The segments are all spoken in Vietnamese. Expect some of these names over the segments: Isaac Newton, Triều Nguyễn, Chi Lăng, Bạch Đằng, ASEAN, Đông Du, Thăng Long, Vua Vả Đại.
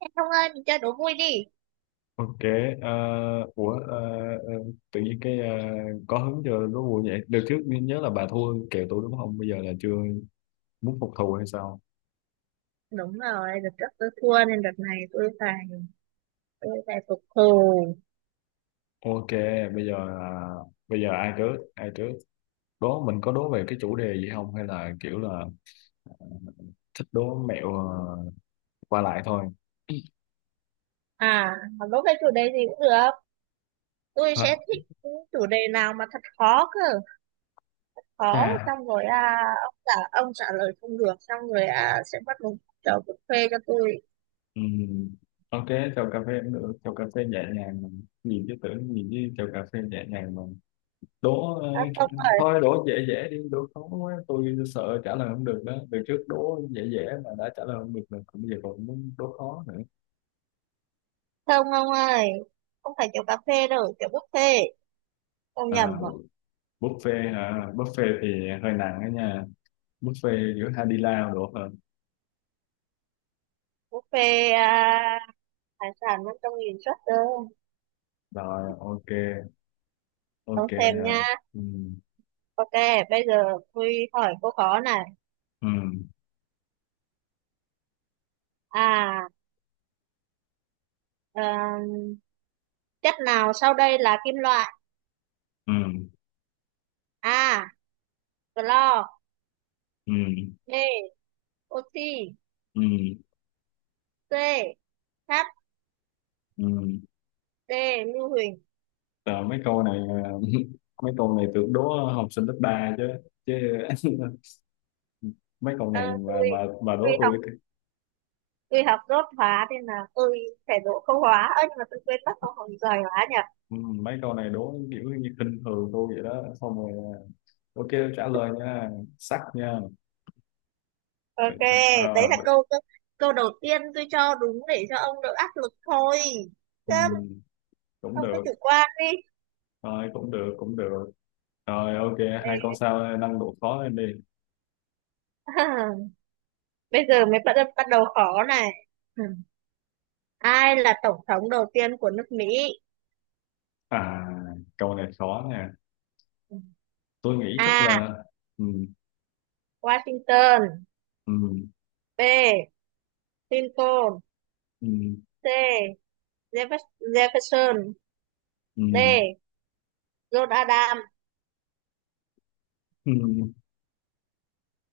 Không, Thông ơi, mình chơi đố vui đi. Ok, à, ủa à, à, tự nhiên có hứng cho đố vui vậy. Đợt trước mình nhớ là bà thua kèo tôi đúng không? Bây giờ là chưa muốn phục thù hay sao? Đúng rồi, đợt trước tôi thua nên đợt này tôi phải phục thù. Ok, bây giờ là bây giờ ai trước? Ai trước? Đố mình có đố về cái chủ đề gì không hay là kiểu là thích đố mẹo à, qua lại thôi. À, mà đố cái chủ đề gì cũng được. Tôi sẽ Ha. thích những chủ đề nào mà thật khó cơ, khó Chà, xong rồi à, ông trả lời không được xong rồi à, sẽ bắt một chầu cà phê cho tôi. ừm, ok, chào cà phê cũng được, chào cà phê nhẹ nhàng nhìn chứ chào cà phê nhẹ nhàng mà đố À, không, thôi đố dễ dễ đi, đố khó quá tôi sợ trả lời không được đó, từ trước đố dễ dễ mà đã trả lời không được rồi còn bây giờ còn muốn đố khó nữa. không ông ơi. Không phải kiểu cà phê đâu, kiểu buffet. Ông À, nhầm rồi. buffet hả? Buffet thì hơi nặng đó nha, buffet giữa hai đi lao được hơn. Buffet à, hải sản 500 nghìn suất đâu. Rồi, ok Ông ok xem nha. à. Ừ, Ok, bây giờ tôi hỏi câu khó này. ừ, À, ờ, chất nào sau đây là kim loại? ừ, A. Clo. ừ, B. Oxy. ừ, C. Sắt. ừ. D. Lưu huỳnh. Rồi, mấy câu này, à, mấy câu này tưởng đố học sinh lớp 3 chứ chứ, mấy câu Ờ, này mà mà mà tôi đố học tôi. tôi học đốt hóa nên là tôi phải đỗ câu hóa. Ơ nhưng mà tôi quên mất câu hỏi, giỏi hóa nhỉ. Ừ, mấy câu này đố kiểu như khinh thường tôi vậy đó, xong rồi à, ok, trả lời nha, sắc nha. Vậy, Ok, đấy à, là vậy, câu câu câu đầu tiên tôi cho đúng để cho ông đỡ áp lực thôi. Chứ ừ, cũng ông cứ được, chủ quan đi. thôi cũng được, rồi ok, Ê, hai câu sau nâng độ khó lên đi. bây giờ mới bắt bắt đầu khó này. Ừ. Ai là tổng thống đầu tiên của nước Mỹ? À, câu này khó nè, tôi nghĩ chắc A. là ừ, Washington. ừ, B. Lincoln. ừ, C. Jeffers- Jefferson. ừ, D. John Adams. ừ.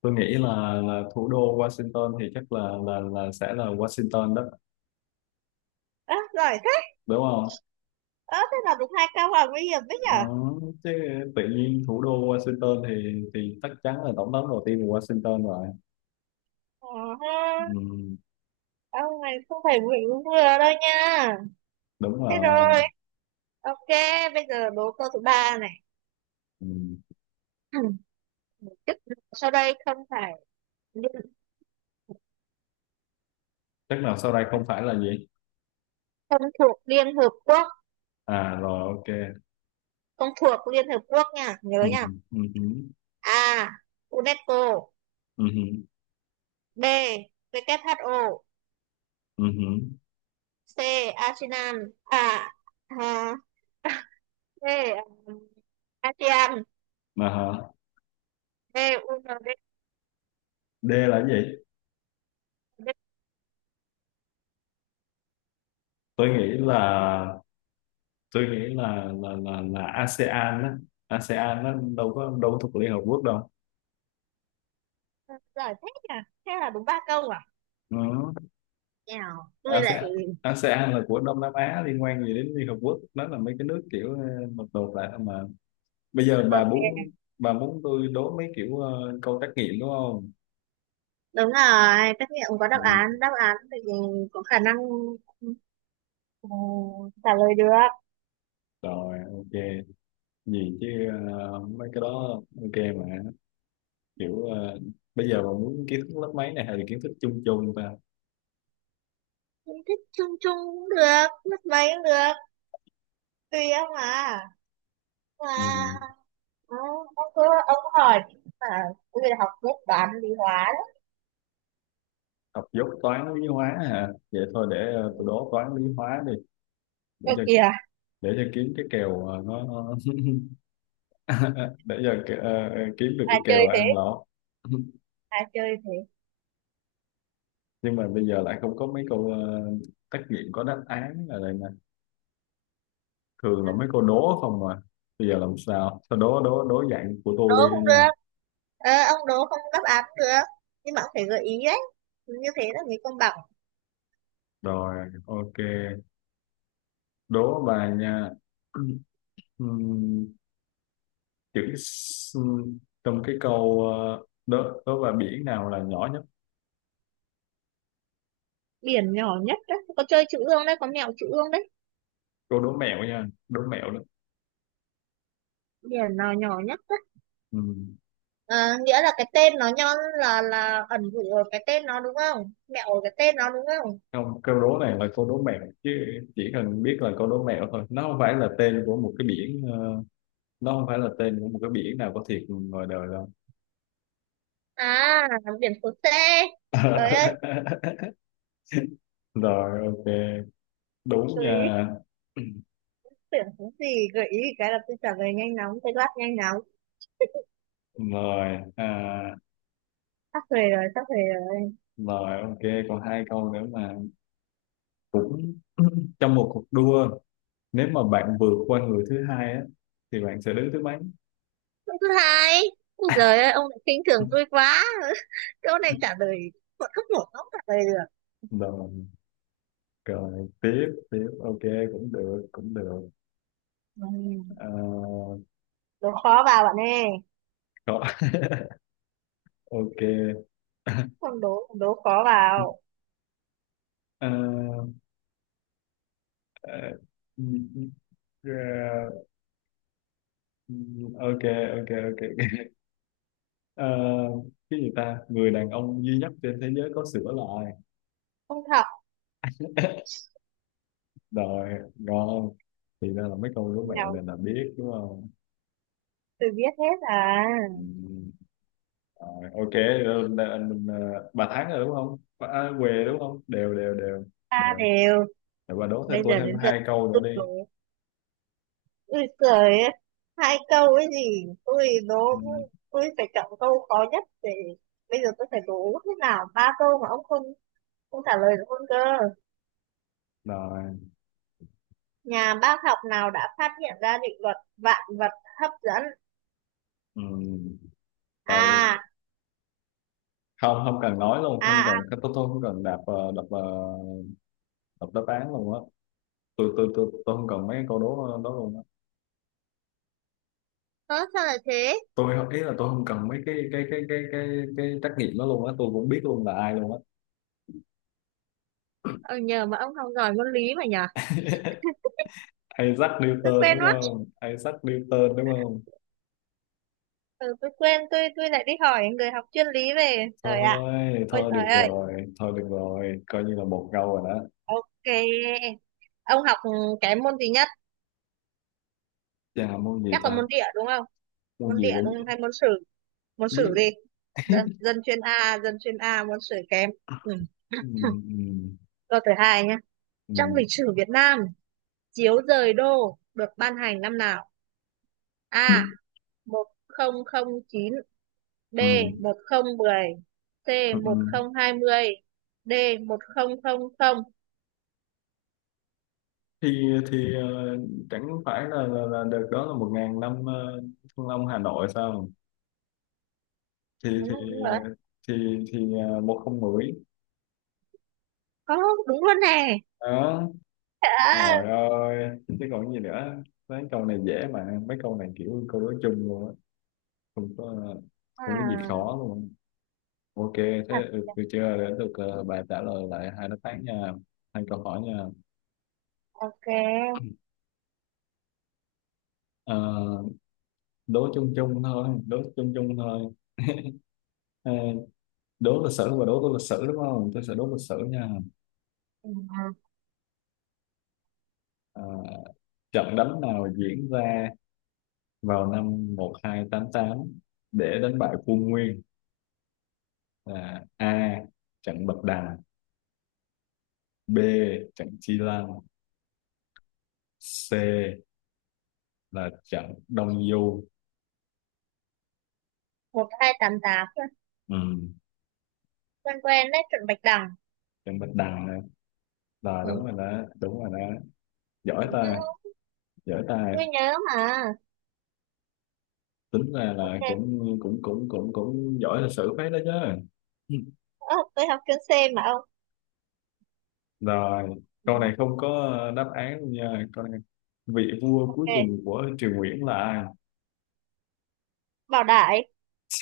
tôi nghĩ là thủ đô Washington thì chắc là sẽ là Washington đó, Ơ, giỏi thế. đúng không? Ơ, thế là đúng hai câu là nguy hiểm đấy Ờ, nhở. chứ tự nhiên thủ đô Washington thì chắc chắn là tổng thống đầu tiên của Washington rồi. Ờ, ha. Ừ, Ông này không phải vừa đúng vừa đâu nha. đúng Thế rồi. rồi ok, bây giờ đố câu thứ ba này. Ừ. Chức vụ sau đây không phải liên, Chắc nào sau đây không phải là gì? không thuộc Liên Hợp Quốc, À rồi ok. không thuộc Liên Hợp Quốc nha, nhớ Ừ, nha. ừ, ừ, A. UNESCO. ừ, B. WHO. ừ, ừ. C. Asian à, à. D. um, ASEAN. Mà hả? D. U N D. D là cái gì? D. Tôi nghĩ là tôi nghĩ là ASEAN á. ASEAN nó đâu có thuộc Liên Hợp Quốc đâu. Giỏi thế nhỉ, thế là đúng ba câu à. Ừ. Nào, tôi lại ASEAN ASEAN là của Đông Nam Á, liên quan gì đến Liên Hợp Quốc? Nó là mấy cái nước kiểu ờ, một đột lại thôi mà. Bây giờ ok. Bà muốn tôi đố mấy kiểu câu trắc nghiệm đúng không? Đúng rồi, tất nhiên có Ừ, đáp án thì có khả năng, ừ, trả lời được. rồi ok, gì chứ, ờ, mấy cái đó ok mà, kiểu ờ, bây giờ bà muốn kiến thức lớp mấy này hay là kiến thức chung chung ta? Cũng thích chung chung cũng được, mất mấy cũng được, tùy ông à mà. Ừ, Ừ, ông cứ ông hỏi mà, tôi học lớp toán lý hóa đó. học dốt toán lý hóa hả, vậy thôi để tôi đố toán lý hóa đi, để Ơ cho kìa, để cho kiếm cái kèo nó để cho kiếm được ai cái chơi kèo thế, ăn lỗ. ai chơi thế. Nhưng mà bây giờ lại không có mấy câu trắc nghiệm có đáp án ở đây nè, thường là À, mấy cô đố không mà, bây giờ làm sao sao đố đố đố dạng của đố tôi đi cũng nha. được, ờ, ông đố không đáp án cũng được, nhưng mà ông phải gợi ý đấy, như thế là mới công bằng. Rồi ok, đố bà nha. Ừm, chữ s- trong cái câu ờ, đố đố bà biển nào là nhỏ nhất. Biển nhỏ nhất đấy có chơi chữ ương đấy, có mẹo chữ ương đấy. Cô đố mẹo nha, đố mẹo đó. Biển nào nhỏ nhất đấy. Ừm, Ờ, nghĩa là cái tên nó nhon, là ẩn dụ ở cái tên nó đúng không, mẹo ở cái tên nó đúng không? không, câu đố này là câu đố mẹo chứ, chỉ cần biết là câu đố mẹo thôi, nó không phải là tên của một cái biển nó không phải là tên của một cái biển nào có thiệt ngoài đời đâu. À, biển số C, trời ơi, Rồi ok, đúng tôi nha. tưởng cái gì gợi ý cái là tôi trả lời nhanh nóng, tôi đáp nhanh nóng. Rồi à, Sắp về rồi, sắp về rồi. rồi ok, còn hai câu nữa mà, cũng trong một cuộc đua, nếu mà bạn vượt qua người thứ hai á thì bạn sẽ đứng thứ mấy? Câu thứ hai. Ôi giời ơi, ông lại khinh thường tôi quá. Câu này trả lời bọn không nổi, không trả lời được. Rồi, rồi tiếp tiếp ok, cũng được, Ừ. à, Đố khó vào bạn ơi. rồi, ok Không đố, đố khó vào. à, à, ok, ok à, cái gì ta, người đàn ông duy nhất trên thế giới có sữa lại? Không học, Rồi, ngon, thì ra là mấy câu đố mẹo nào này là biết đúng không? từ biết hết à. Ừ. Rồi, ok, rồi, là anh ờ, bà thắng rồi đúng không bà, à, què chúng đúng không? Đều đều đều Ta đều. đều. Rồi bà đố thêm Bây tôi giờ thêm đến lượt hai câu nữa tôi đi. đố. Ui giời ơi. Hai câu ấy gì. Tôi đố, Ừ. tôi phải chọn câu khó nhất để bây giờ tôi phải đố thế nào ba câu mà ông không không trả lời được luôn cơ. Rồi. Nhà bác học nào đã phát hiện ra định luật vạn vật hấp dẫn? Ừ. À, Tao- Không, không cần nói luôn, không à, cần, à. tôi không cần đạp đập đập đáp án luôn á, tôi không cần mấy cái câu đố đó luôn á. Ơ, sao lại thế? Tôi không- Ý là tôi không cần mấy cái trắc nghiệm đó luôn á, tôi cũng biết luôn là ai luôn á. Ờ, nhờ mà ông học giỏi môn lý mà nhờ. Isaac Tôi Newton quên đúng mất. không? Isaac Newton đúng không Ừ, tôi quên, tôi lại đi hỏi người học chuyên lý về. Trời ạ. thôi Ôi thôi trời được ơi. rồi, coi như là một câu rồi đó. Cái... Ông học kém môn gì nhất? Chà, môn gì Chắc là ta, môn địa đúng không? môn Môn gì địa cũng đúng không? Hay môn sử? Môn không biết. sử gì? Dân chuyên A, môn sử kém. Ừ. Ừ, ừ, Câu thứ hai nhé. ừ, Trong lịch sử Việt Nam, chiếu rời đô được ban hành năm nào? A. 1009. D. ừ, 1010. C. ừ, ừ. 1020. D. 1000. thì thì ờ, chẳng phải là được đó là 1.000 năm ờ, Thăng Long Hà Nội sao? thì Đúng, thì đúng rồi, thì thì ờ, 1010 có đúng luôn nè. đó. À, Trời ơi chứ còn gì nữa, mấy câu này dễ mà, mấy câu này kiểu câu đối chung luôn á, không có không có gì à, khó luôn. Ok thế, thật ừ, được chưa, để được ờ, bà trả lời lại hai đáp án nha, hai câu hỏi nha. ok Ờ, đố chung chung thôi. Ờ, đố tôi lịch sử đúng không, tôi sẽ đố lịch sử nha. ừ. Ờ, trận đánh nào diễn ra vào năm 1288 để đánh bại quân Nguyên, là A trận Bạch Đằng, B trận Chi Lăng, C là trận Đông Du. 1288, Ừ. quen quen đấy, chuẩn Bạch Đằng. Trận Bạch Đằng. Rồi Ừ. đúng rồi đó, đúng rồi đó. Giỏi ta, giỏi ta. Tôi nhớ mà. Tính ra là Ok. cũng cũng cũng cũng cũng giỏi lịch sử phết đó chứ. Ừ. Ơ, tôi học chuyên C mà ông. Rồi, Ừ. câu này không có đáp án luôn nha. Câu này vị vua cuối cùng Ok. của Triều Nguyễn là ai? Bảo Đại.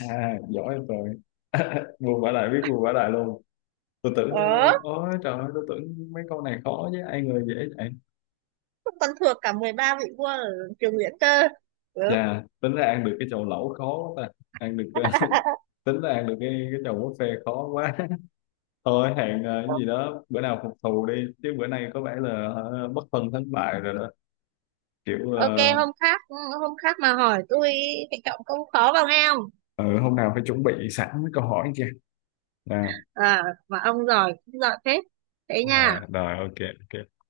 À, giỏi rồi. Vua Vả Đại, biết vua Vả Đại luôn. Tôi tưởng Ờ, Ôi trời ơi, tôi tưởng mấy câu này khó chứ ai ngờ dễ vậy. tôi còn thuộc cả 13 vị vua ở trường Nguyễn cơ. Ừ. Chà, tính ra ăn được cái chầu lẩu khó quá ta. Ăn được tính ra ăn được cái chầu buffet khó quá. Thôi hẹn ờ, cái gì đó bữa nào phục thù đi chứ bữa nay có vẻ là ờ, bất phân thắng bại rồi đó, kiểu Ok ờ, hôm khác, hôm khác mà hỏi tôi phải trọng câu khó vào nghe. ừ, hôm nào phải chuẩn bị sẵn mấy câu hỏi chưa, à, À, mà ông giỏi cũng giỏi phết, thế nha. rồi rồi ok ok